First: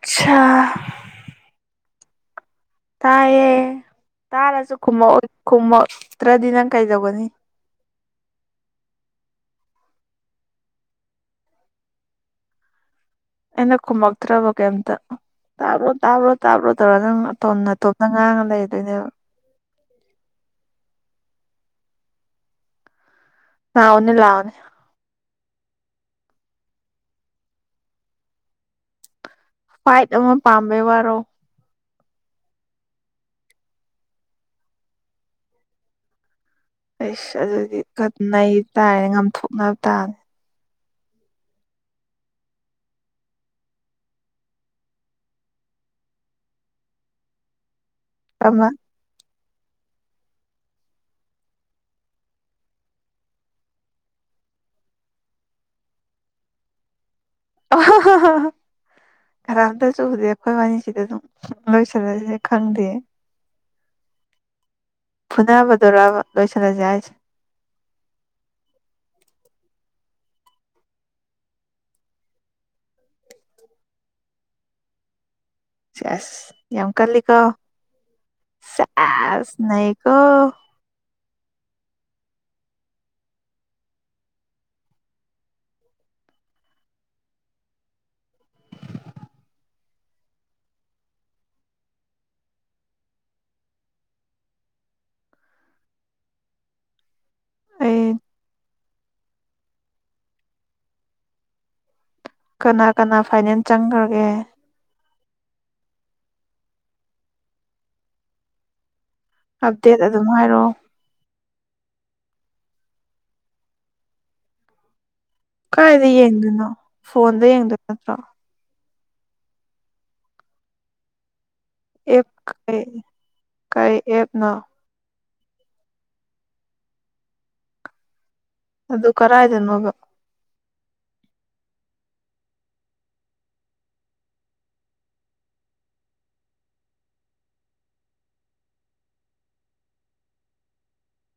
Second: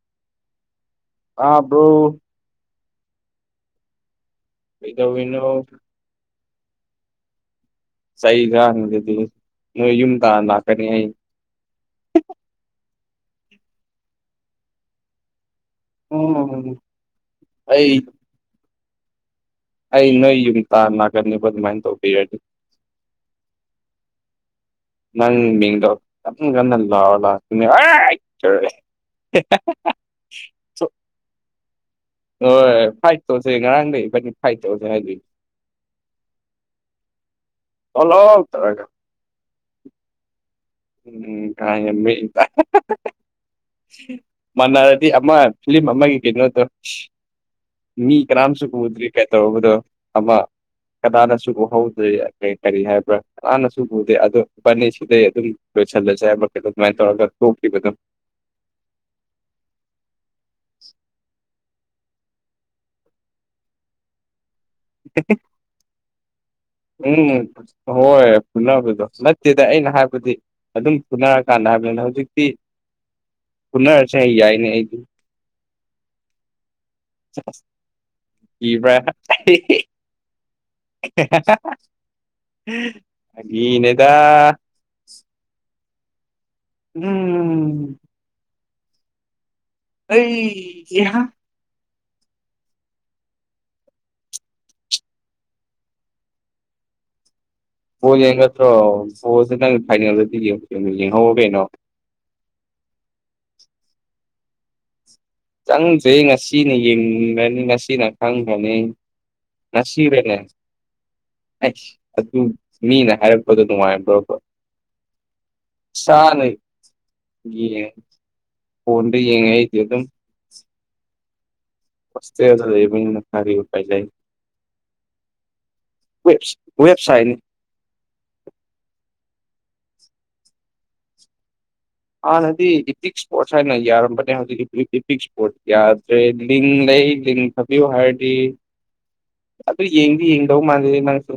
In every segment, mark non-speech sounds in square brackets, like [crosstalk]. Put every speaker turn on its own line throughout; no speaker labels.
ꯑꯆꯥ
ꯑꯥꯕ꯭ꯔꯣ
ꯇꯥꯏꯌꯦ ꯇꯥꯔꯁꯨ ꯈꯨꯝꯃꯛꯑꯣꯏ
ꯀꯩꯗꯧꯔꯤꯅꯣ
ꯈꯨꯝꯃꯛꯇ꯭ꯔꯗꯤ ꯅꯪ ꯀꯩꯗꯧꯒꯅꯤ
ꯆꯍꯤ ꯈꯥꯡꯗꯨꯗꯤ ꯅꯣꯏ ꯌꯨꯝ ꯇꯥꯟ ꯂꯥꯛꯀꯅꯤ ꯑꯩ
ꯏꯩꯅ ꯈꯨꯨꯃꯛꯇ꯭ꯔꯕ ꯀꯩꯝꯇ ꯇꯥꯕ ꯇꯥꯕ꯭ꯔꯣ ꯇꯥꯕ꯭ꯔꯣ
ꯎꯝ
ꯇꯧꯔꯒ ꯅꯪ
ꯑꯩ
ꯇꯣꯝꯅꯇꯣꯞꯅ ꯉꯥꯡꯉ ꯂꯩꯗꯣꯏꯅꯦꯕ
ꯑꯩ ꯅꯣꯏ ꯌꯨꯝ ꯇꯥꯟ ꯅꯥꯀꯅꯤꯕ ꯑꯗꯨꯃꯥꯏꯅ ꯇꯧꯕꯤꯔꯗꯤ
ꯥꯂꯥꯎꯅ‌ꯦ ꯂꯥꯎꯅꯦ
ꯅꯪ ꯃꯤꯡꯗꯣ ꯀ ꯀꯟꯗ ꯂꯥꯎ [unintelligible]
ꯐꯥꯏꯠ ꯑꯃ ꯄꯥꯝꯕꯩ ꯋꯥꯔꯣ
ꯍꯣꯏ ꯐꯥꯏꯠ ꯇꯧꯁꯦ ꯉꯔꯥꯡꯗ ꯏꯕꯥꯟꯅꯤ ꯐꯥꯏꯠ ꯇꯧꯔꯁꯦ ꯍꯥꯏꯗꯨꯏ
ꯑꯩꯁ ꯑꯗꯨꯗꯤ ꯀꯟ
ꯊꯣꯛꯂꯛꯑꯣ ꯇꯧꯔꯒ
ꯅꯩꯇꯥꯌꯦ ꯉꯥꯝꯊꯣꯛꯅꯕ ꯇꯥ
ꯎꯝ [unintelligible] ꯃꯥꯟꯅꯔꯗꯤ ꯑꯃ ꯐꯤꯂꯝ ꯑꯃꯒꯤ ꯀꯩꯅꯣꯗꯣ ꯃꯤ ꯀꯔꯥꯝꯁꯨ
ꯑꯃ
ꯎꯗꯔꯤ ꯀꯩꯇꯧꯔꯕꯅꯣ ꯑꯃ ꯀꯗꯥꯅꯁꯨ ꯎꯍꯧꯗ꯭ꯔꯦ ꯀꯔꯤ ꯀꯔꯤ ꯍꯥꯏꯕ꯭ꯔꯥ ꯀꯅꯥꯅꯁꯨ ꯎꯗꯦ ꯑꯗꯨ ꯏꯕꯥꯁꯤꯗꯩ ꯑꯗꯨꯝ ꯂꯣꯏꯁꯟꯂꯥꯁꯦ ꯍꯥꯏꯕꯔꯥ ꯀꯩꯅꯣ ꯀꯥꯃꯤꯟ ꯇꯧꯔꯒꯥ
[unintelligible] ꯈꯔ ꯑꯝꯇꯁꯨ ꯎꯗꯦ ꯑꯩꯈꯣꯏ ꯋꯥꯔꯤꯅꯤꯁꯤꯗ ꯑꯗꯨꯝ ꯂꯣꯏꯁꯤꯜꯂꯁꯦ ꯈꯪꯗꯦ ꯐꯨꯅꯕꯗꯨꯔꯥꯕ ꯂꯣꯏꯁꯤꯜꯂꯁꯦ ꯍꯥꯏꯁꯦ
ꯎꯝ ꯍꯣꯏ ꯄꯨꯅꯕꯗꯣ ꯅꯠꯇꯦꯗ ꯑꯩꯅ ꯍꯥꯏꯕꯗꯤ ꯑꯗꯨꯝ ꯄꯨꯅꯔꯀꯥꯟꯗ ꯍꯥꯏꯕꯅꯤꯅ ꯍꯧꯖꯤꯛꯇꯤ ꯄꯨꯅꯔꯁꯦ ꯌꯥꯏꯅꯦ ꯑꯩꯗꯤ
ꯆꯦꯁ ꯌꯥꯝ ꯀꯜꯂꯤ ꯀꯣ
ꯀꯤꯕ꯭ꯔꯥ
ꯆꯦꯁ ꯅꯩ ꯀꯣ
[unintelligible] ꯐꯥꯒꯤꯅꯦꯗ ꯎꯝ ꯑꯩ [unintelligible]
ꯑꯩ
ꯄꯣ ꯌꯦꯡꯒꯗ꯭ꯔꯣ ꯕꯣꯜꯁꯦ ꯅꯪ ꯐꯥꯏꯅꯦꯜꯗꯗꯤ ꯌꯦꯡ ꯌꯦꯡꯍꯧꯑꯣ ꯀꯩꯅꯣ
ꯀꯅꯥ ꯀꯅꯥ ꯐꯥꯏꯅ‌ꯦꯜ ꯆꯪꯈ꯭ꯔꯒꯦ
ꯆꯪꯗ꯭ꯔꯦ ꯉꯁꯤꯅ ꯌꯦꯡꯒꯅꯤ ꯉꯁꯤꯅ ꯈꯪꯈ꯭ꯔꯅꯤ
ꯑꯞꯗꯦꯠ ꯑꯗꯨꯝ
ꯅꯁꯤꯕꯅꯦ
ꯍꯥꯏꯔꯛꯑꯣ
ꯑꯁ ꯑꯗꯨ ꯃꯤꯅ ꯍꯥꯏꯔꯛꯄꯗꯣ ꯅꯨꯡꯉꯥꯏꯕ꯭ꯔꯣꯕ
ꯀꯥꯏꯗ ꯌꯦꯡꯗꯣꯏꯅꯣ ꯐꯣꯟꯗ ꯌꯦꯡꯗꯣꯏ ꯅꯠꯇ꯭ꯔꯣ
ꯐ‌ꯣꯟꯗ ꯌꯦꯡꯉ‌ꯦ ꯑꯩꯗꯤ ꯑꯗꯨꯝ
ꯑꯦꯞ
ꯍ‌ꯣꯁꯇ‌ꯦꯜꯗ
ꯀꯩ
ꯂꯩꯕꯅꯤꯅ ꯀꯔꯤ ꯎꯄꯥꯏ
ꯀꯩ
ꯂꯩ
ꯑꯦꯞꯅꯣ
ꯋꯦꯕꯁ ꯋꯦꯕꯁꯥꯏꯟ
ꯑꯗꯨ ꯀꯔꯥꯏꯗꯅ‌ꯣꯕ
ꯍꯥꯟꯅꯗꯤ ꯏꯄꯤꯛ ꯏꯁꯄꯣꯔꯠꯁ ꯍꯥꯏꯅ ꯌꯥꯔꯝꯕꯅꯦ ꯍꯧꯖꯤꯛ ꯏꯄꯤꯛ ꯏꯁꯄꯣꯔꯠ ꯌꯥꯗ꯭ꯔꯦ ꯂꯤꯡ ꯂꯩ ꯂꯤꯡ ꯊꯥꯕꯤꯌꯨ ꯍꯥꯏꯔꯗꯤ ꯑꯗꯨ ꯌꯦꯡꯗꯤ ꯌꯦꯡꯗꯧ ꯃꯥꯜꯂꯦ ꯅꯪꯁꯨ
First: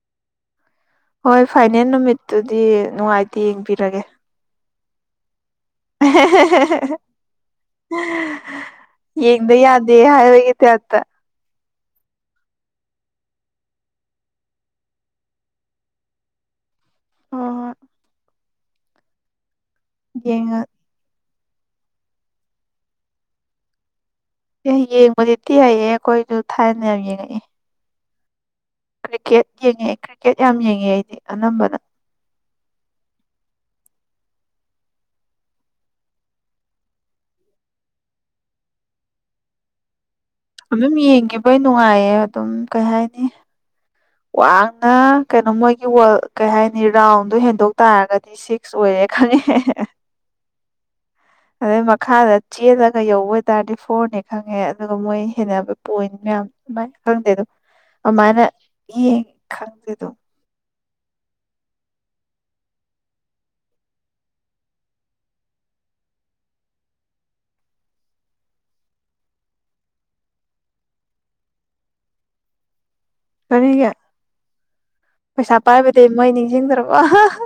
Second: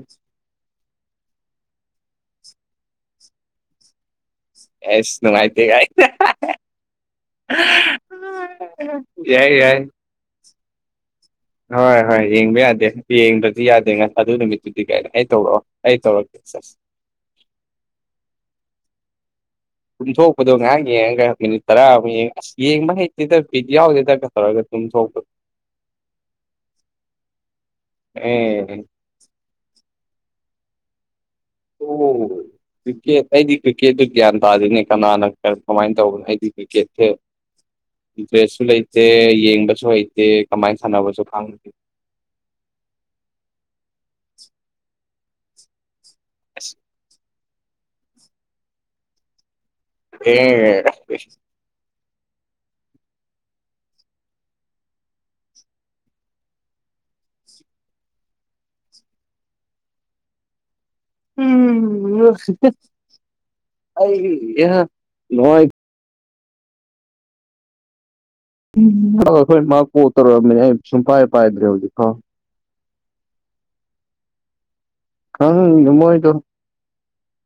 ꯍꯣꯏ ꯐꯥꯏꯅꯦꯜ ꯅꯨꯃꯤꯠꯇꯨꯗꯤ ꯅꯨꯡꯉꯥꯏꯇꯦ ꯌꯦꯡꯕꯤꯔꯒꯦ
ꯑꯦꯁ ꯅꯨꯡꯉꯥꯏꯇ‌ꯦ ꯀꯥꯏ ꯌꯥꯏ
ꯌꯦꯡꯗ
ꯌꯥꯏ
ꯌꯥꯗꯦ ꯍꯥꯏꯕꯒꯤ ꯇꯞꯇ
ꯍꯣꯏ ꯍꯣꯏ ꯌꯦꯡꯕ ꯌꯥꯗꯦ ꯌꯦꯡꯕꯗꯤ ꯌꯥꯗꯦ ꯉ ꯑꯗꯨ ꯅꯨꯃꯤꯠꯇꯨꯗꯤ ꯀꯥꯏꯅ ꯑꯩ ꯇꯧꯔꯛꯑꯣ ꯑꯩ ꯇꯧꯔꯛ ꯀꯦ ꯁꯦꯁ
ꯍ‌ꯣ ꯍ‌ꯣꯏ
ꯀꯨꯝꯊꯣꯛꯄꯗꯣ
ꯌꯦꯡꯉ
ꯉꯥꯏꯍꯥꯛ ꯌꯦꯡꯉꯒ ꯃꯤꯅꯤꯠ ꯇꯔꯥꯃꯨꯛ ꯌꯦꯡꯉ ꯑꯁ ꯌꯦꯡꯕ ꯍꯩꯛꯇꯦꯗ ꯄꯤꯠ ꯌꯥꯎꯗꯦꯗ
ꯑꯦ ꯌꯦꯡꯕꯗꯤ ꯊꯤ ꯍꯩꯍ‌ꯦ ꯑꯩꯈꯣꯏꯁꯨ ꯊꯥꯏꯅ ꯌꯥꯝ ꯌꯦꯡꯉꯛꯏ
ꯑꯦ
ꯀ꯭ꯔꯤꯛꯀꯦꯠ ꯌꯦꯡꯉꯛꯦ ꯀ꯭ꯔꯤꯛꯀꯦꯠ ꯌꯥꯝ ꯌꯦꯡꯉꯦ ꯑꯩꯗꯤ ꯑꯅꯝꯕꯅ
ꯑꯣ ꯀ꯭ꯔꯤꯀꯦꯠ ꯑꯩꯗꯤ ꯀ꯭ꯔꯤꯛꯀꯦꯠꯇ ꯒ꯭ꯌꯥꯟ ꯇꯥꯗ‌ꯦꯅꯦ ꯀꯅꯥꯅ ꯀꯃꯥꯏꯅ ꯇꯧꯕꯅꯣ ꯑꯩꯗꯤ ꯀꯦ ꯏꯟꯇꯔꯦꯁꯁꯨ ꯂꯩꯇꯦ ꯌꯦꯡꯕꯁꯨ ꯍꯩꯇꯦ ꯀꯃꯥꯏꯅ
ꯑꯗꯨꯝ
ꯁꯥꯟꯅꯕꯁꯨ
ꯌꯦꯡꯈꯤꯕꯩ
ꯈꯪꯗꯦ
ꯅꯨꯡꯉꯥꯏꯌꯦ ꯑꯗꯨꯝ ꯀꯩ ꯍꯥꯏꯅꯤ ꯋꯥꯡꯅ ꯀꯩꯅꯣ ꯃꯣꯏꯒꯤ ꯋꯜ ꯀꯩ
ꯑꯁ
ꯍꯥꯏꯅꯤ ꯔꯥꯎꯟꯗꯣ ꯍꯦꯟꯗꯣꯛ ꯇꯥꯔꯒꯗꯤ ꯁꯤꯛꯁ ꯑꯣꯏꯌꯦ ꯈꯪꯉꯦ ꯍꯦ ꯍꯦ ꯑꯍꯦ
ꯑꯦ
ꯑꯗꯩ ꯃꯈꯥꯗ ꯆꯦꯜꯂꯒ ꯌꯧꯕ ꯑꯣꯏꯇꯥꯔꯗꯤ ꯐꯣꯔꯅꯦ ꯈꯪꯉꯦ ꯑꯗꯨꯒ ꯃꯣꯏ ꯍꯦꯟꯅꯕ ꯄꯣꯏꯟ ꯃꯌꯥꯝ ꯃꯥꯏ ꯈꯪꯗꯦꯗꯣ ꯑꯃꯥꯢꯅ ꯌꯦꯡꯉꯦ ꯈꯪꯗꯦꯗꯣ
ꯎꯝ ꯑꯩ ꯂꯉ ꯅꯣꯢ ꯑꯩ ꯁꯨꯡꯄꯥꯏ ꯄꯥꯏꯗ꯭ꯔꯦ ꯍꯧꯖꯤꯛꯀꯣ
ꯀꯔꯤꯒꯤ ꯄꯩꯁꯥ
ꯈꯪꯗꯦ
ꯄꯥꯏꯕꯗꯩ ꯃꯣꯢ
ꯃꯣꯏꯗꯣ
ꯅꯤꯡꯁꯤꯡꯗ꯭ꯔꯕꯣ ꯍꯥ ꯍꯥ ꯍꯥ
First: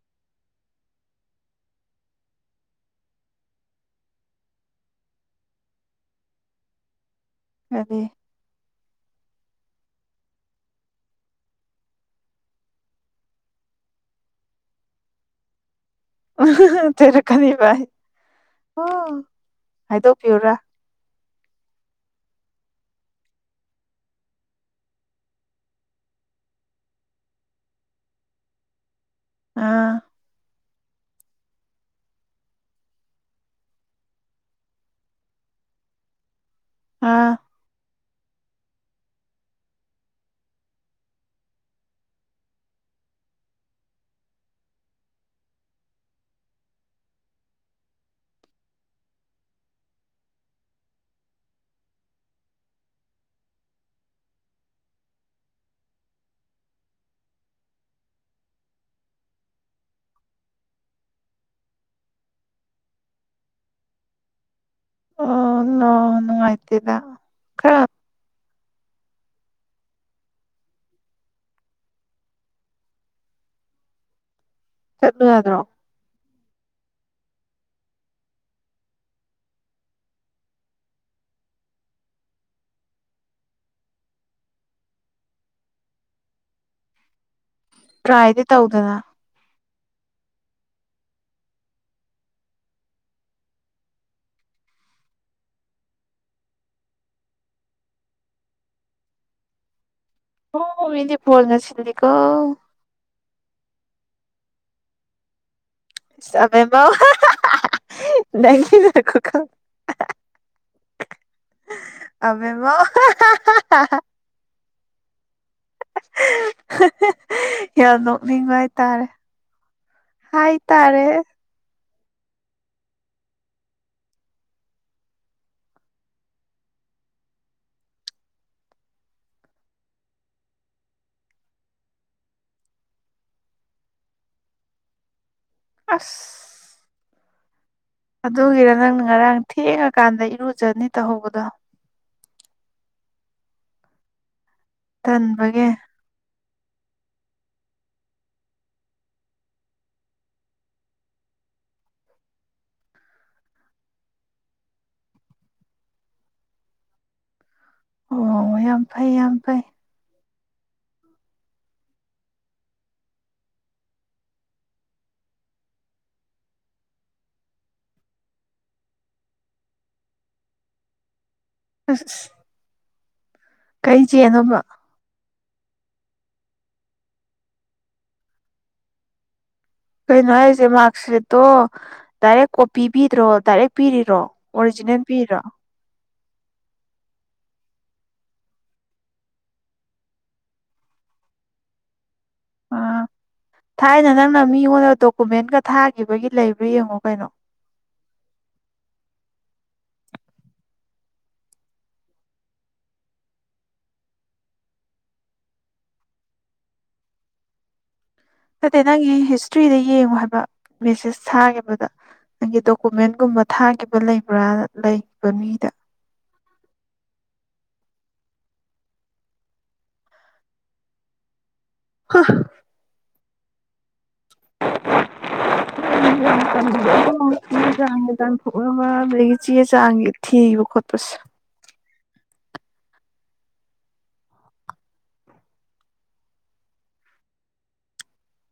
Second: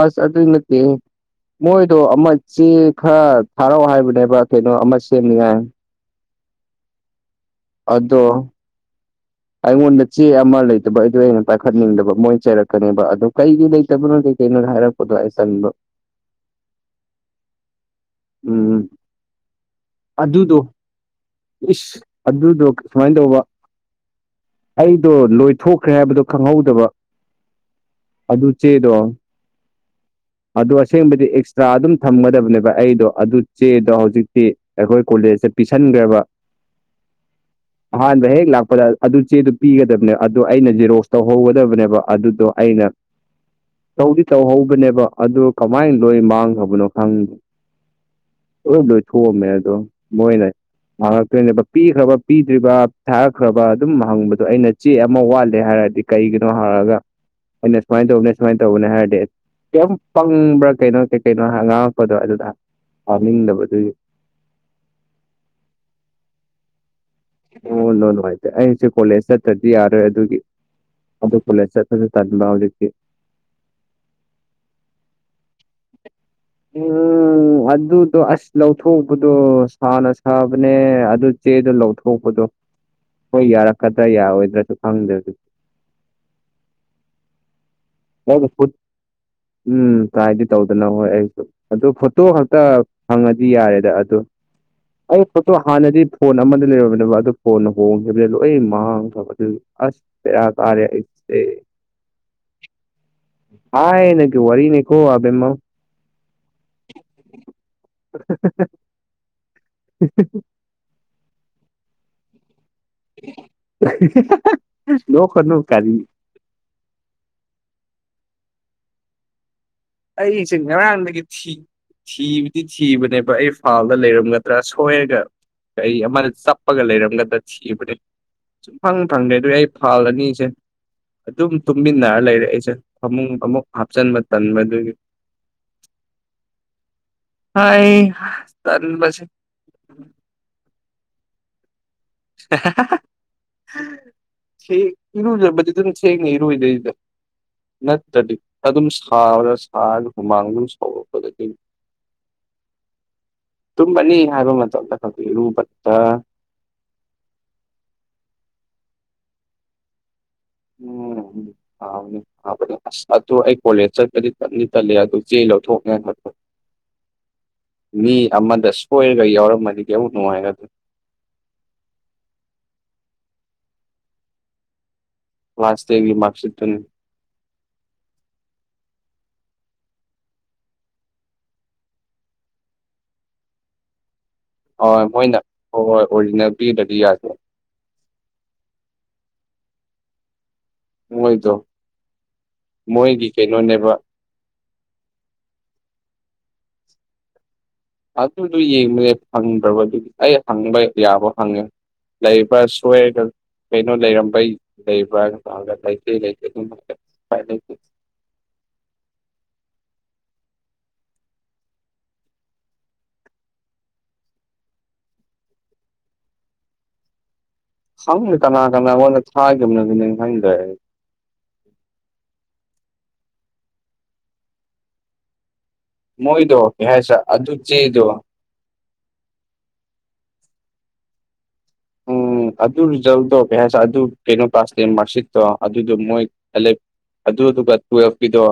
ꯑꯁ ꯑꯗꯨ ꯅꯠꯇꯦ ꯍꯦ ꯃꯣꯏꯗꯣ ꯑꯃ ꯆꯦ ꯈꯔ ꯊꯥꯔꯛꯑꯣ ꯍꯥꯏꯕꯅꯦꯕ ꯑꯃ ꯀꯩꯅꯣ ꯑꯃ ꯁꯦꯝꯅꯤꯉꯥꯏ
ꯀꯔꯤ
ꯑꯗꯣ ꯑꯩꯉꯣꯟꯗ ꯆꯦ ꯑꯃ ꯂꯩꯇꯕ ꯑꯩꯗꯣ ꯑꯩꯅ ꯄꯥꯏꯈꯠꯅꯤꯡꯗꯕ ꯃꯣꯏꯅ ꯆꯩꯔꯛꯀꯅꯦꯕ ꯑꯣ ꯀꯩꯒꯤ ꯂꯩꯇꯕꯅꯣ ꯀꯩ ꯀꯅꯣ ꯍꯥꯏꯔꯛꯄ ꯈꯨꯗꯥꯏ ꯆꯟꯗ
ꯎ ꯆꯩꯔꯛꯀꯅꯤ ꯚꯥꯏ
ꯎꯝ
ꯑꯣ ꯍꯥꯏꯗꯣꯛꯄꯤꯌ‌ꯣꯔꯥ
ꯑꯗꯨꯗꯣ ꯏꯁ ꯑꯗꯨꯗꯣ ꯁꯨꯃꯥꯏꯅ ꯇꯧꯕ ꯑꯩꯗꯣ ꯂꯣꯏꯊꯣꯛꯈ꯭ꯔꯦ ꯍꯥꯏꯕꯗꯣ ꯈꯪꯍꯧꯗꯕ ꯑꯗꯨ ꯆ‌ꯦꯗꯣ
ꯑꯥ
ꯑꯗꯣ ꯑꯁꯦꯡꯕꯗꯤ ꯑꯦꯛꯁꯇ꯭ꯔꯥ ꯑꯗꯨꯝ ꯊꯝꯒꯗꯕꯅꯦꯕ ꯑꯩꯗꯣ ꯑꯗꯨ ꯆꯦꯗꯣ ꯍꯧꯖꯤꯛꯇꯤ ꯑꯩꯈꯣꯏ ꯀꯣꯂꯦꯖꯗ ꯄꯤꯁꯟꯒ꯭ꯔꯕ
ꯑꯥ
[unintelligible] ꯑꯍꯥꯟꯕ ꯍꯦꯛ ꯂꯥꯛꯄꯗ ꯑꯗꯨ ꯆꯦꯗꯨ ꯄꯤꯒꯗꯕꯅꯦ ꯑꯗꯨ ꯑꯩꯅ ꯖꯦꯔꯣꯛꯁ ꯇꯧꯍꯧꯒꯗꯕꯅꯦꯕ ꯑꯗꯨꯗꯣ ꯑꯩꯅ ꯇꯧꯗꯤ ꯇꯧꯍꯧꯕꯅꯦꯕ ꯑꯗꯨ ꯀꯃꯥꯏꯟ ꯂꯣꯏ ꯃꯥꯡꯒ꯭ꯔꯕꯅꯣ ꯈꯪ ꯂꯣꯏ ꯂꯣꯏꯊꯣꯛꯑꯝꯃꯦ ꯑꯗꯣ ꯃꯣꯏꯅ ꯃꯥꯡꯉꯛꯇꯣꯏꯅꯦꯕ ꯄꯤꯈ꯭ꯔꯕ ꯄꯤꯗ꯭ꯔꯤꯕ ꯊꯥꯔꯛꯈ꯭ꯔꯕ ꯑꯗꯨꯝ ꯍꯪꯕꯗꯣ ꯑꯩꯅ ꯆꯦ ꯑꯃ ꯋꯥꯠꯂꯦ ꯍꯥꯏꯔꯗꯤ ꯀꯩꯒꯤꯅꯣ ꯍꯡꯉꯒ ꯑꯩꯅ ꯁꯨꯃꯥꯏꯟ ꯇꯧꯕꯅꯦ ꯁꯨꯃꯥꯏꯟ ꯇꯧꯕꯅꯦ ꯍꯥꯏꯔꯗꯤ ꯀꯩꯝ ꯄꯪꯕ꯭ꯔꯥ ꯀꯩꯅꯣ ꯀꯩ ꯀꯩꯅꯣ ꯉꯥꯡꯉꯛꯄꯗꯣ ꯑꯗꯨꯗ ꯄꯥꯅꯤꯡꯗꯕꯗꯨꯢ
ꯑꯣ ꯅꯣ ꯅꯨꯉꯥꯢꯇꯦꯗ
ꯑꯣ ꯅꯣ ꯅꯨꯡꯉꯥꯢꯇꯦ ꯑꯩꯁꯨ ꯀꯣꯂꯦꯖ ꯆꯠꯇꯗꯤ ꯌꯥꯔꯣꯏ ꯑꯗꯨꯒꯤ ꯑꯗꯨ ꯀꯣꯂꯦꯖ ꯆꯠꯄꯁꯨ ꯇꯟꯕ ꯍꯧꯖꯤꯛꯇꯤ
ꯆꯠꯂꯨ ꯌꯥꯗ꯭ꯔꯣ
ꯎꯝ ꯎꯝ ꯑꯗꯨꯗꯣ ꯑꯁ ꯂꯧꯊꯣꯛꯄꯗꯣ ꯁꯥꯅ ꯁꯥꯕꯅꯦ ꯑꯗꯨ ꯆꯦꯗꯨ ꯂꯧꯊꯣꯛꯄꯗꯣ꯫ ꯍꯣꯏ ꯌꯥꯔꯛꯀꯗ꯭ꯔꯥ ꯌꯥꯔꯣꯏꯗ꯭ꯔꯥꯁꯨ ꯈꯪꯗ꯭ꯔꯦꯗꯤ꯫ ꯅꯪ
ꯇ꯭ꯔꯥꯏꯗꯤ
ꯗꯣ ꯐꯨꯠ
ꯇꯧꯗꯅ
ꯎꯝ ꯇꯔ꯭ꯥꯏꯗꯤ ꯇꯧꯗꯅ ꯍꯣꯏ ꯑꯩꯁꯨ ꯑꯗꯨ ꯐꯣꯇꯣ ꯈꯛꯇ ꯐꯪꯉꯗꯤ ꯌꯥꯔꯦꯗ ꯑꯗꯨ꯫ ꯑꯩ ꯐꯣꯇꯣ ꯍꯥꯟꯅꯗꯤ ꯐꯣꯟ ꯑꯃꯗ [unintelligible] ꯑꯗꯨ ꯐꯣꯟꯅ ꯍꯣꯡꯈꯤꯕꯗꯩ ꯂꯣꯏ ꯃꯥꯡꯈ꯭ꯔꯕ ꯑꯗꯨ ꯑꯁ ꯄꯦꯔꯥ ꯀꯥꯔꯦ ꯑꯩ ꯇꯤ
ꯀꯣ꯫
ꯍꯥꯥꯢ ꯅꯪꯒꯤ ꯋꯥꯔꯤꯅꯦꯀꯣ ꯑꯕꯦꯝꯃꯧ꯫
[unintelligible]
ꯍꯤꯍꯦꯍꯦ
ꯑꯕꯦꯝꯃꯧ
ꯍꯤꯍꯥꯍꯥꯍꯥ ꯅꯣꯛꯀꯅꯣ ꯀꯔꯤ
ꯍꯥꯍꯦꯍꯤ ꯌꯥꯝ ꯅꯣꯛꯅꯤꯡꯕ ꯍꯥꯏꯇꯥꯔꯦ꯫
ꯑꯩ ꯁꯦ ꯉꯔꯥꯡꯗꯒꯤ
ꯍꯥꯏꯇꯥꯔꯦ
ꯊꯤ ꯊꯤꯕꯗꯤ ꯊꯤꯕꯅꯦꯕ ꯑꯩ ꯐꯥꯜꯗ ꯂꯩꯔꯝꯒꯗ꯭ꯔꯥ ꯁꯣꯏꯔꯒ ꯀꯩ ꯑꯃꯗ ꯆꯞꯄꯒ ꯂꯩꯔꯝꯒꯗ꯭ꯔ ꯊꯤꯕꯅꯦ ꯁꯨꯡꯐꯪ ꯐꯪꯗꯦ ꯑꯗꯨꯅꯦ ꯑꯩ ꯐꯥꯢꯜ ꯑꯅꯤꯁꯦ꯫ ꯑꯗꯨꯝ ꯇꯨꯝꯃꯤꯟꯅꯔ ꯂꯩꯔꯦ ꯑꯩꯁꯦ ꯐꯃꯨꯡ ꯑꯃꯨꯛ ꯍꯥꯞꯆꯤꯟꯕ ꯇꯟꯕ ꯑꯗꯨꯒꯤ
ꯑꯁ
ꯍ [unintelligible]
ꯑꯗꯨꯒꯤꯔ ꯅꯪꯅ ꯉꯔꯥꯡ ꯊꯦꯡꯉꯀꯥꯟꯗ ꯏꯔꯨꯖꯅꯤ ꯇꯧꯍꯧꯕꯗꯣ
ꯏꯔꯖ
ꯇꯟꯕꯒꯤ
ꯑꯗꯨ ꯅ ꯏꯔꯨ ꯂꯩꯗ ꯅꯠꯇ꯭ꯔꯗꯤ ꯑꯗꯨꯝ ꯁꯥꯔ ꯁꯥꯔꯒ ꯍꯨꯃꯥꯡ ꯑꯗꯨꯝ ꯁꯥꯎꯔꯛꯄꯗꯗꯒꯤ ꯇꯨꯝꯕꯅꯤ ꯍꯥꯏꯕ ꯃꯇꯝꯗ ꯈꯔꯨꯕꯗ
ꯑꯣ ꯌꯥꯝ ꯐꯩ ꯌꯥꯝ ꯐꯩ
ꯎꯝ ꯍꯥꯎꯅꯦ ꯍꯥꯎ ꯑꯗꯨ ꯑꯁ ꯑꯗꯨ ꯑꯩ ꯀꯣꯂꯦꯖ ꯆꯠꯄꯗꯤ ꯇꯟꯗꯤ ꯇꯟꯂꯦ ꯑꯗꯨ ꯆꯦ ꯂꯧꯊꯣꯛꯅꯤ ꯍꯥꯏ ꯃꯤ ꯑꯃꯗ ꯁꯣꯏꯔꯒ ꯌꯥꯎꯔꯝꯃꯗꯤ [unintelligible] ꯅꯨꯡꯉꯥꯏ
ꯑꯁ ꯀꯩ ꯆꯦꯅꯣꯕ꯫
ꯀꯂ꯭ꯥꯁ ꯇꯦꯟꯒꯤ ꯃꯥꯔꯛꯁꯤꯠꯇꯨꯅꯤ
ꯀꯩꯅꯣ ꯍꯥꯏꯔꯤꯁꯦ ꯃꯥꯔꯛꯁꯤꯠꯇꯣ ꯗꯥꯏꯔꯦꯛ ꯀꯣꯄꯤ ꯄꯤꯗ꯭ꯔꯣ ꯗꯥꯏꯔꯦꯛ ꯄꯤꯔꯤꯔꯣ꯫ ꯑꯣꯔꯤꯖꯤꯅꯦꯜ
ꯑꯣꯢ ꯃꯣꯏꯅ
ꯄꯤꯔꯤꯔꯣ
ꯑꯣꯢ ꯑꯣꯔꯤꯖꯤꯅꯦꯜ ꯄꯤꯗ꯭ꯔꯗꯤ ꯌꯥꯗꯦ ꯃꯣꯢꯗꯣ꯫
ꯑꯥ ꯊꯥꯏꯅ ꯅꯪꯅ ꯃꯤꯉꯣꯟꯗ ꯗꯣꯀꯨꯃꯦꯟꯒ ꯊꯥꯈꯤꯕꯒꯤ ꯂꯩꯕ꯭ꯔꯥ ꯌꯦꯡꯉꯣ ꯀꯩꯅꯣ꯫
ꯑꯗꯨꯗꯣ ꯌꯦꯡꯕꯅꯦ ꯐꯪꯗꯕꯒꯤ ꯑꯗꯨꯒꯤ ꯑꯩ ꯍꯪꯕ ꯌꯥꯕ ꯍꯪꯉꯦ꯫ ꯂꯏ ꯐꯥꯁ ꯁꯨꯑꯒ ꯀꯩꯅꯣ ꯂꯩꯔꯝꯕꯩ ꯂꯩꯕ꯭ꯔꯥꯒ ꯂꯩꯇꯇꯩ ꯂꯩꯇꯒꯥꯏ ꯂꯩꯇꯦ
ꯆꯠꯇꯦ ꯅꯪꯒꯤ ꯍꯤꯁꯇ꯭ꯔꯤꯗ ꯌꯦꯡꯉꯣ ꯍꯥꯏꯕ ꯃꯦꯁꯦꯁ ꯊꯥꯈꯤꯕꯗ ꯑꯩꯒꯤ ꯗꯣꯀꯨꯃꯦꯟꯒꯨꯝꯕ ꯊꯥꯈꯤꯕ ꯂꯩꯕ꯭ꯔꯥ ꯂꯩꯈꯤꯕ ꯃꯤꯗ
ꯈꯪꯗꯦ ꯀꯅꯥ ꯀꯅꯥ ꯑꯩꯣꯟꯗ ꯊꯥꯈꯤꯕꯅ ꯅꯪ ꯈꯪꯗ꯭ꯔꯦ
ꯍꯥ [inaudible]
ꯃꯣꯏꯗꯣ ꯀꯩ ꯍꯥꯏꯁꯤꯔ ꯑꯗꯨ ꯆꯦꯗꯣ
ꯄꯣꯛ ꯑꯃ ꯑꯗꯒꯤ ꯆꯦ ꯆꯥꯡꯒꯤ ꯊꯤꯕ ꯈꯣꯠꯄꯁꯨ
ꯎꯝ ꯑꯗꯨ ꯔꯤꯖꯜꯗꯣ ꯀꯩ ꯍꯥꯏꯦ ꯑꯗꯨ ꯀꯩꯅꯣ ꯇꯥꯁ ꯃꯥꯔꯛꯁꯤꯠꯇꯣ ꯑꯗꯨꯗꯣ ꯃꯣꯏ ꯂꯚ ꯑꯗꯨꯗꯨꯒ ꯇꯨꯋꯦꯜꯐꯀꯤꯗꯣ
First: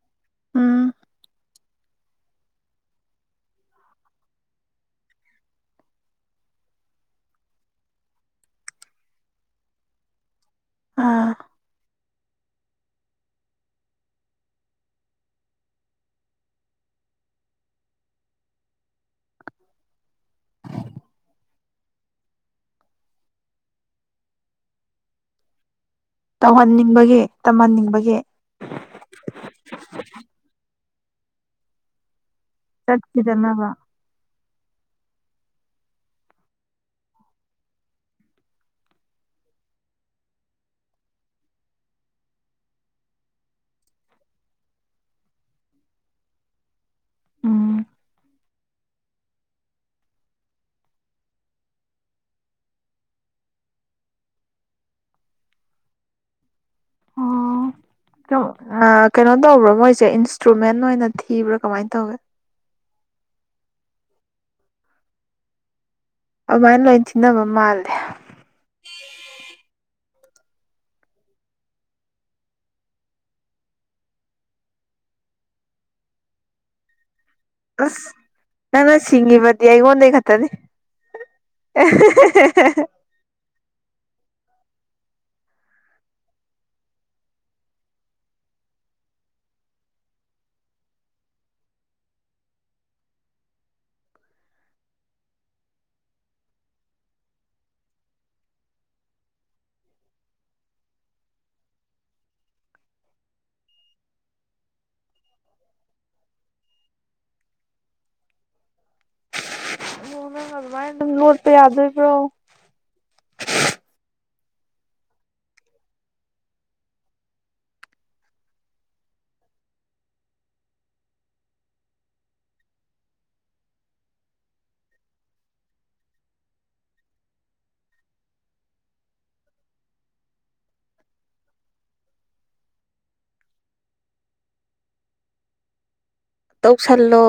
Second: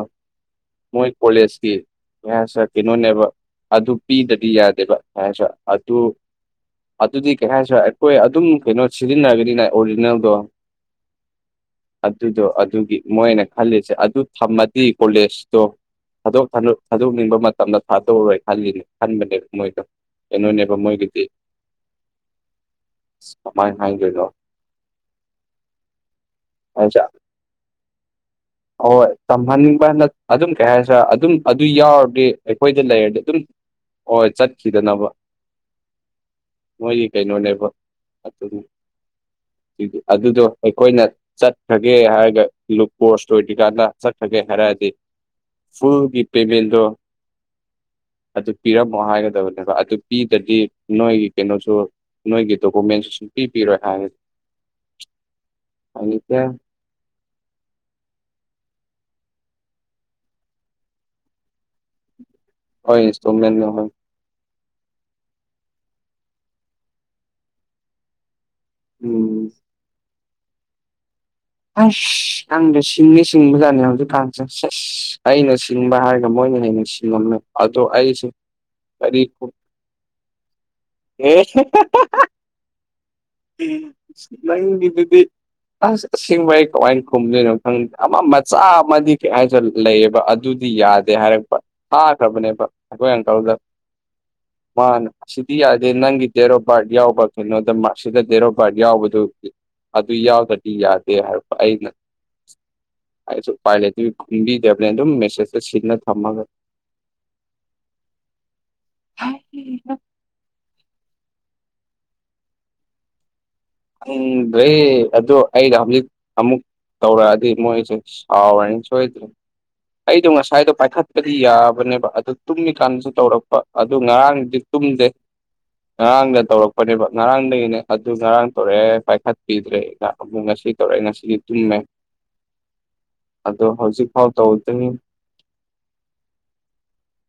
ꯎꯝ
ꯃꯣꯏ ꯀꯣꯂꯦꯖꯀꯤ ꯌꯥꯁ ꯀꯩꯅꯣꯅꯦꯕ ꯑꯗꯨ ꯄꯤꯗꯗꯤ ꯌꯥꯗꯦꯕꯁ ꯑꯗꯨ ꯑꯗꯨꯗꯤ ꯀꯩ ꯍꯥꯏꯥꯏꯁꯨ ꯑꯩꯈꯣꯏ ꯑꯗꯨꯝ ꯀꯩꯅꯣ ꯁꯤꯖꯤꯟꯅꯒꯅꯤꯅ ꯑꯣꯔꯤꯖꯤꯅꯦꯜꯗꯣ
ꯑꯥ
ꯑꯗꯨꯗꯣ ꯑꯗꯨꯒꯤ ꯃꯣꯏꯅ ꯈꯜꯂꯤꯁꯦ ꯑꯗꯨ ꯊꯝꯃꯗꯤ ꯀꯣꯂꯦꯖꯇꯣ ꯊꯥꯗꯣꯛ ꯊ ꯊꯥꯗꯣꯛꯅꯤꯡꯕ ꯃꯇꯝꯗ ꯊꯥꯗꯣꯛꯔꯣꯏ ꯈꯜꯂꯤꯅꯦ ꯈꯟꯕꯅꯦꯕ ꯃꯣꯏꯗꯣ ꯑꯦ ꯅꯣꯏꯅꯦꯕ ꯃꯣꯏꯒꯤꯗꯤ ꯁꯃꯥꯏꯅ ꯍꯥꯏ ꯀꯗꯣ ꯍꯥꯏꯁꯦ
ꯇꯧꯍꯟꯅꯤꯡꯕꯒꯤ ꯇꯝꯍꯟꯅꯤꯡꯕꯒꯤ
ꯍꯣꯏ ꯇꯝꯍꯟꯅꯤꯡꯕꯅ ꯑꯗꯨꯝ ꯀꯩ ꯍꯥꯏꯁꯤꯔꯥ ꯑꯗꯨꯝ ꯑꯗꯨ ꯌꯥꯎꯔꯗꯤ ꯑꯩꯈꯣꯏꯗ ꯂꯩꯔꯗꯤ ꯑꯗꯨꯝ
ꯆꯠꯈꯤꯗꯅꯕ
ꯍꯣꯏ ꯆꯠꯈꯤꯗꯅꯕ ꯃꯣꯏꯒꯤ ꯀꯩꯅꯣꯅꯦꯕ ꯑꯗꯨ ꯑꯗꯨꯗꯣ ꯑꯩꯈꯣꯏꯅ ꯆꯠꯈ꯭ꯔꯒꯦ ꯍꯥꯏꯔꯒ ꯂꯨ ꯀꯣꯔꯣꯁꯇ ꯑꯣꯏꯗ꯭ꯔꯤꯀꯥꯟꯗ ꯆꯠꯈ꯭ꯔꯒꯦ ꯍꯥꯏꯔꯛꯑꯗꯤ ꯐꯨꯜ ꯒꯤꯞ ꯄꯦꯕꯗꯣ
ꯎꯝ
ꯑꯗꯨ ꯄꯤꯔꯝꯃꯣ ꯍꯥꯏꯒꯗꯕꯅꯦꯕꯣ ꯑꯗꯨ ꯄꯤꯗ꯭ꯔꯗꯤ ꯅꯣꯏꯒꯤ ꯀꯩꯅꯣꯁꯨ ꯅꯣꯏꯒꯤ ꯗꯣꯀꯨꯃꯦꯟꯁ ꯁꯨꯝ ꯄꯤ ꯄꯤꯔꯣꯏ ꯍꯥꯏꯔꯁꯦ ꯍꯥꯏꯅꯤꯁꯦ
ꯀꯩꯅꯣ ꯇꯧꯕ꯭ꯔꯣ ꯃꯣꯏꯁꯦ ꯏꯟꯁꯇ꯭ꯔꯨꯃꯦꯟ ꯑꯣꯏꯅ ꯊꯤꯕ꯭ꯔꯥ ꯀꯃꯥꯏꯅ ꯇꯧꯒꯦ
ꯍꯣꯏ ꯏꯟꯁꯇꯣꯜꯃꯦꯟ ꯅ ꯍꯣꯏ
ꯑꯗꯨꯃꯥꯏꯅ ꯂꯣꯏ ꯊꯤꯟꯅꯕ ꯃꯥꯜꯂꯦ
ꯎꯝ ꯑꯁ ꯅꯪꯗ ꯁꯤꯡꯉꯤ ꯁꯤꯡꯕ ꯖꯥꯠꯅꯤ ꯍꯧꯖꯤꯛ ꯐꯥꯟꯁꯦ ꯑꯁ ꯑꯩꯅ ꯁꯤꯡꯕ ꯍꯥꯏꯔꯒ ꯃꯣꯏꯅ ꯍꯩꯅꯁꯤ ꯖꯤꯟꯅ
ꯑꯁ ꯅꯥꯟ ꯍꯤꯡꯤꯕꯗꯤ ꯑꯩꯒꯣꯟꯗꯩꯠꯇꯗꯤ
ꯅꯪꯒꯤꯗꯨꯗꯤ ꯑ ꯁꯤꯡꯕ ꯑꯩ ꯀꯃꯥꯏꯅ ꯈꯨꯝꯗꯣꯏꯅꯣ ꯈꯪꯗꯦ ꯑꯃ ꯃꯆꯥ ꯑꯃꯗꯤ ꯀꯩ ꯍꯥꯏꯁꯨ ꯂꯩꯌꯦꯕ ꯑꯗꯨꯗꯤ ꯌꯥꯗꯦ ꯍꯥꯏꯔꯛꯄ ꯊꯥꯈ꯭ꯔꯕꯅꯦꯕ ꯑꯩꯈꯣꯏ ꯑꯪꯀꯜꯗ ꯃꯥ ꯁꯤ ꯌꯥꯗꯦ ꯅꯪꯒꯤ ꯇꯦꯔꯣꯕꯥꯔꯠ ꯌꯥꯎꯕ ꯀꯩꯅꯣꯗ ꯃꯥꯁꯤꯗ ꯇꯦꯔꯣꯕꯥꯔꯠ ꯌꯥꯎꯕꯗꯨ ꯑꯗꯨ ꯌꯥꯎꯗꯗꯤ ꯌꯥꯗꯦ ꯍꯥꯏ ꯑꯩꯅ ꯄꯥꯏꯂꯦꯒꯨꯝꯕꯤ ꯗꯦꯕꯅꯦ ꯑꯗꯨꯝ ꯃꯦꯁꯦꯖ ꯁꯤꯟꯅ ꯊꯝꯃꯒ ꯑ
ꯅꯪ ꯑꯗꯨꯃꯥꯏꯅ ꯑꯗꯨꯝ ꯂꯣꯠꯄ ꯌꯥꯗꯣꯏꯕ꯭ꯔꯣ
ꯅꯦ ꯑꯗꯨ ꯑꯩ ꯍꯧꯖꯤꯛ ꯑꯃꯨꯛ ꯇꯧꯔꯛꯑꯗꯤ ꯃꯣꯏꯁꯦ ꯁꯥꯎꯔꯦꯅꯤ ꯁꯣꯏꯗ꯭ꯔꯦ ꯑꯩꯗꯣ ꯉꯁꯥꯏꯗꯣ ꯄꯥꯏꯈꯠꯄꯗꯤ ꯌꯥꯕꯅꯦꯕ ꯑꯗꯨ ꯇꯨꯝꯃꯤꯀꯥꯟꯗꯁꯨ ꯇꯧꯔꯛꯄ ꯑꯗꯨ ꯉꯔꯥꯡꯗꯤ ꯇꯨꯝꯗꯦ ꯉꯔꯥꯡꯗ ꯇꯧꯔꯛꯄꯅꯦꯕ ꯉꯔꯥꯡꯗꯒꯤꯅꯦ ꯑꯗꯨ ꯉꯔꯥꯡ ꯇꯧꯔꯦ ꯄꯥꯏꯈꯠꯄꯤꯗ꯭ꯔꯦ ꯑꯃ ꯉꯁꯤ ꯇꯧꯔꯦ ꯉꯁꯤꯗꯤ ꯇꯨꯝꯃꯦ ꯑꯗꯣ ꯍꯧꯖꯤꯛ ꯐꯥꯎ ꯇꯧꯗꯅꯤ
ꯇꯧꯁꯜꯂꯣ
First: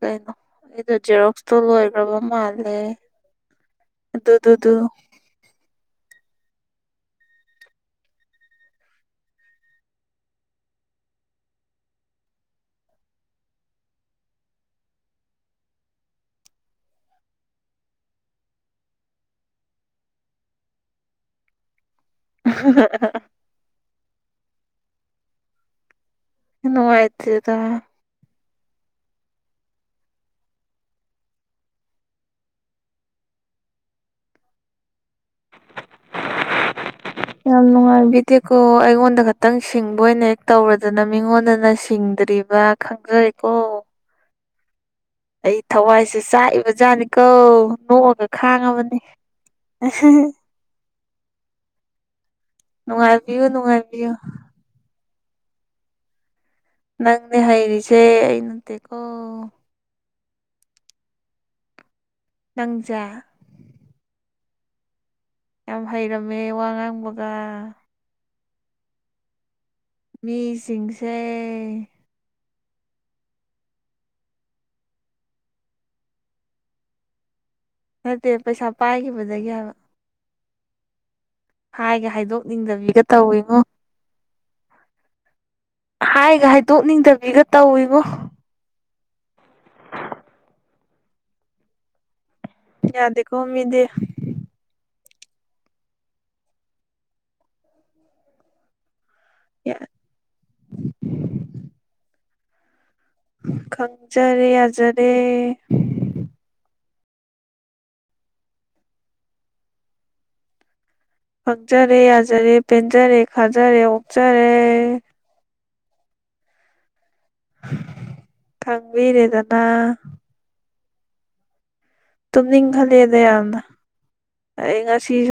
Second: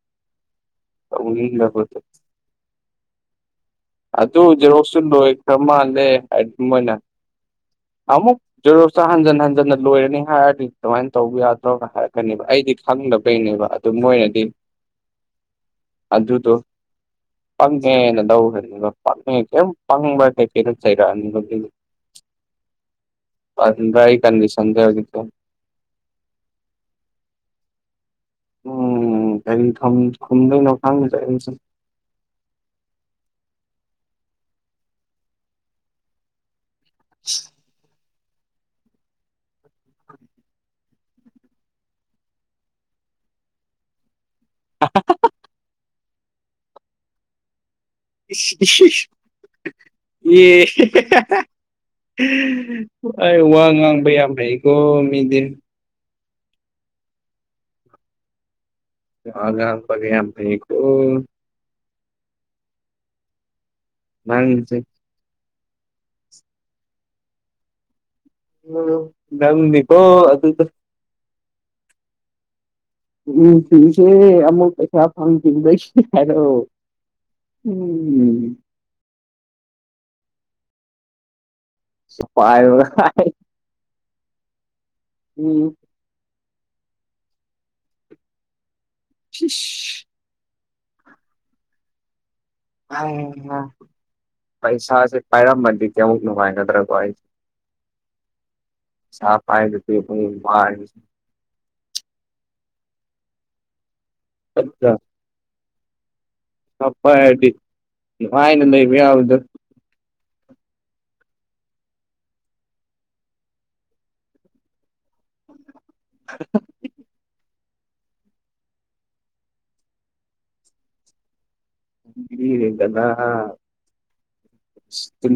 ꯀꯩꯅꯣ ꯑꯩꯗꯣ ꯖꯦꯔꯣꯛꯁꯇꯣ
ꯇꯧꯅꯤꯡꯗꯕꯗꯣ
ꯂꯣꯏꯈ꯭ꯔꯕ ꯃꯥꯜꯂꯦ
ꯑ
ꯑꯗꯨꯗꯨꯗꯨ
ꯑꯗꯨꯖꯔꯣꯁꯨ ꯂꯣ ꯈ꯭ꯔꯔ ꯃꯥꯦ ꯃꯅ ꯑꯃꯨꯛ ꯖꯦꯔꯣꯁ ꯍꯟꯖꯟ ꯍꯟꯖꯟꯅ ꯂꯣꯏꯔꯅꯤ ꯍꯥꯏꯔꯗꯤ ꯀꯃꯥꯏꯅ ꯇꯧꯕ ꯌꯥꯗ꯭ꯔꯣꯅ ꯍꯥꯏꯔꯛꯀꯅꯦꯕ ꯑꯩꯗꯤ ꯈꯪꯗꯕꯩꯅꯦꯕ ꯑꯗꯨ ꯃꯣꯏꯅꯗꯤ ꯑꯗꯨꯗꯣ ꯐꯪꯉꯦꯅ ꯂꯧꯧꯈ꯭ꯔꯅꯤꯕ ꯐꯪꯉꯦ ꯀꯩꯝ ꯄꯪꯕ ꯀꯩ ꯀꯩꯗꯣ ꯆꯩꯔꯛꯑꯅꯤꯕꯗꯤ
[unintelligible]
ꯄꯟ ꯑꯩ ꯀꯟꯁꯟꯗꯒ
ꯅꯣꯥꯏꯇꯗ
ꯎꯝ ꯀꯔꯤ ꯈꯨꯝꯗꯣꯏꯅꯣ ꯈꯥꯡꯕ ꯆ
ꯌꯥꯝꯅꯅꯨꯡꯉꯥꯏꯕꯤ ꯇꯦꯀꯣ ꯑꯩꯉꯣꯟꯗ ꯈꯛꯇꯪ ꯁꯤꯡꯕ ꯑꯣꯏꯅ ꯍꯦꯛ ꯇꯧꯔꯗꯅ ꯃꯤꯉꯣꯟꯗꯅ ꯁꯤꯡꯗ꯭ꯔꯤꯕ ꯈꯪꯖꯔꯦꯀꯣ
[unintelligible]
ꯑꯩ ꯊꯋꯥꯏꯁꯦ ꯆꯥꯛꯏꯕ ꯖꯥꯠꯅꯤ ꯀꯣ ꯅꯣꯛ
ꯌꯦ ꯑꯩ
ꯅꯨꯡꯉꯥꯏꯕꯤꯌꯨ
ꯋꯥ ꯉꯥꯡꯕ
ꯅꯨꯡꯉꯥꯏꯕꯤꯌꯨ
ꯌꯥꯝ ꯍꯩꯀꯣ ꯃꯤꯗꯤ
ꯅꯪꯅꯦ ꯍꯩꯔꯤꯁꯦ ꯇꯀꯣ [inaudible]
ꯋꯥ ꯉꯥꯡꯕꯒ ꯌꯥꯝ ꯍꯩꯀꯣ
ꯅꯪꯖꯦ
ꯅꯪꯁꯦ
ꯌꯥꯝ ꯍꯩꯔꯝꯃꯦ ꯋꯥ ꯉꯥꯡꯕꯒ
ꯎꯝ ꯅꯪ
ꯃꯤꯁꯤꯡꯁꯦ
ꯃꯤꯁꯤꯡꯁꯦ ꯑꯃꯨꯛ ꯄꯩꯁꯥ ꯐꯪꯈꯤꯕꯗꯩ ꯍꯥꯢꯔꯛꯑꯣ
ꯅꯠꯇꯦ ꯄꯩꯁꯥ ꯄꯥꯏꯈꯤꯕꯗꯒꯤ ꯍꯥꯏꯕ ꯍꯥꯏꯒ
ꯄꯥꯏꯕ
ꯍꯥꯏꯗꯣꯛꯅꯤꯡꯗꯕꯤꯒ ꯇꯧꯋꯤꯉꯣ
ꯎꯝ
ꯍꯥꯏꯒ ꯍꯥꯏꯗꯣꯛꯅꯤꯡꯗꯕꯤꯒ ꯇꯧꯋꯦꯕꯣ
ꯑ [inaudible]
ꯌꯥꯗꯦꯀꯣ
ꯍꯩꯍꯥ
ꯃꯤꯗꯤ
ꯄꯩꯁꯥꯁꯦ ꯄꯥꯏꯔꯝꯃꯗꯤ ꯀꯌꯥꯃꯨꯛ ꯅꯨꯡꯉꯥꯢꯒꯗ꯭ꯔ ꯑꯩꯁꯦ ꯁꯥꯐꯥꯏꯗ ꯇ ꯃꯥ [inaudible]
ꯈꯪꯖꯔꯦ
ꯄꯩꯁꯥ
ꯌꯥꯖꯔꯦ
ꯄꯥꯏꯔꯗꯤ ꯅꯨꯉꯥꯏꯅ ꯂꯩꯕ ꯌꯥꯕꯗꯨ
ꯈꯪꯖꯔꯦ ꯌꯥꯖꯔꯦ ꯄꯦꯟꯖꯔꯦ ꯈꯥꯖꯔꯦ ꯑꯣꯛꯆꯔꯦ
[unintelligible]
ꯈꯪꯕꯤꯔꯦꯗꯅ ꯇꯨꯝꯅꯤꯡ
ꯄꯤꯕꯤꯔꯦꯗꯅ
ꯈꯠꯂꯛꯑꯦꯗ ꯌꯥꯝꯅ ꯑꯩ ꯉꯁꯤꯁꯨ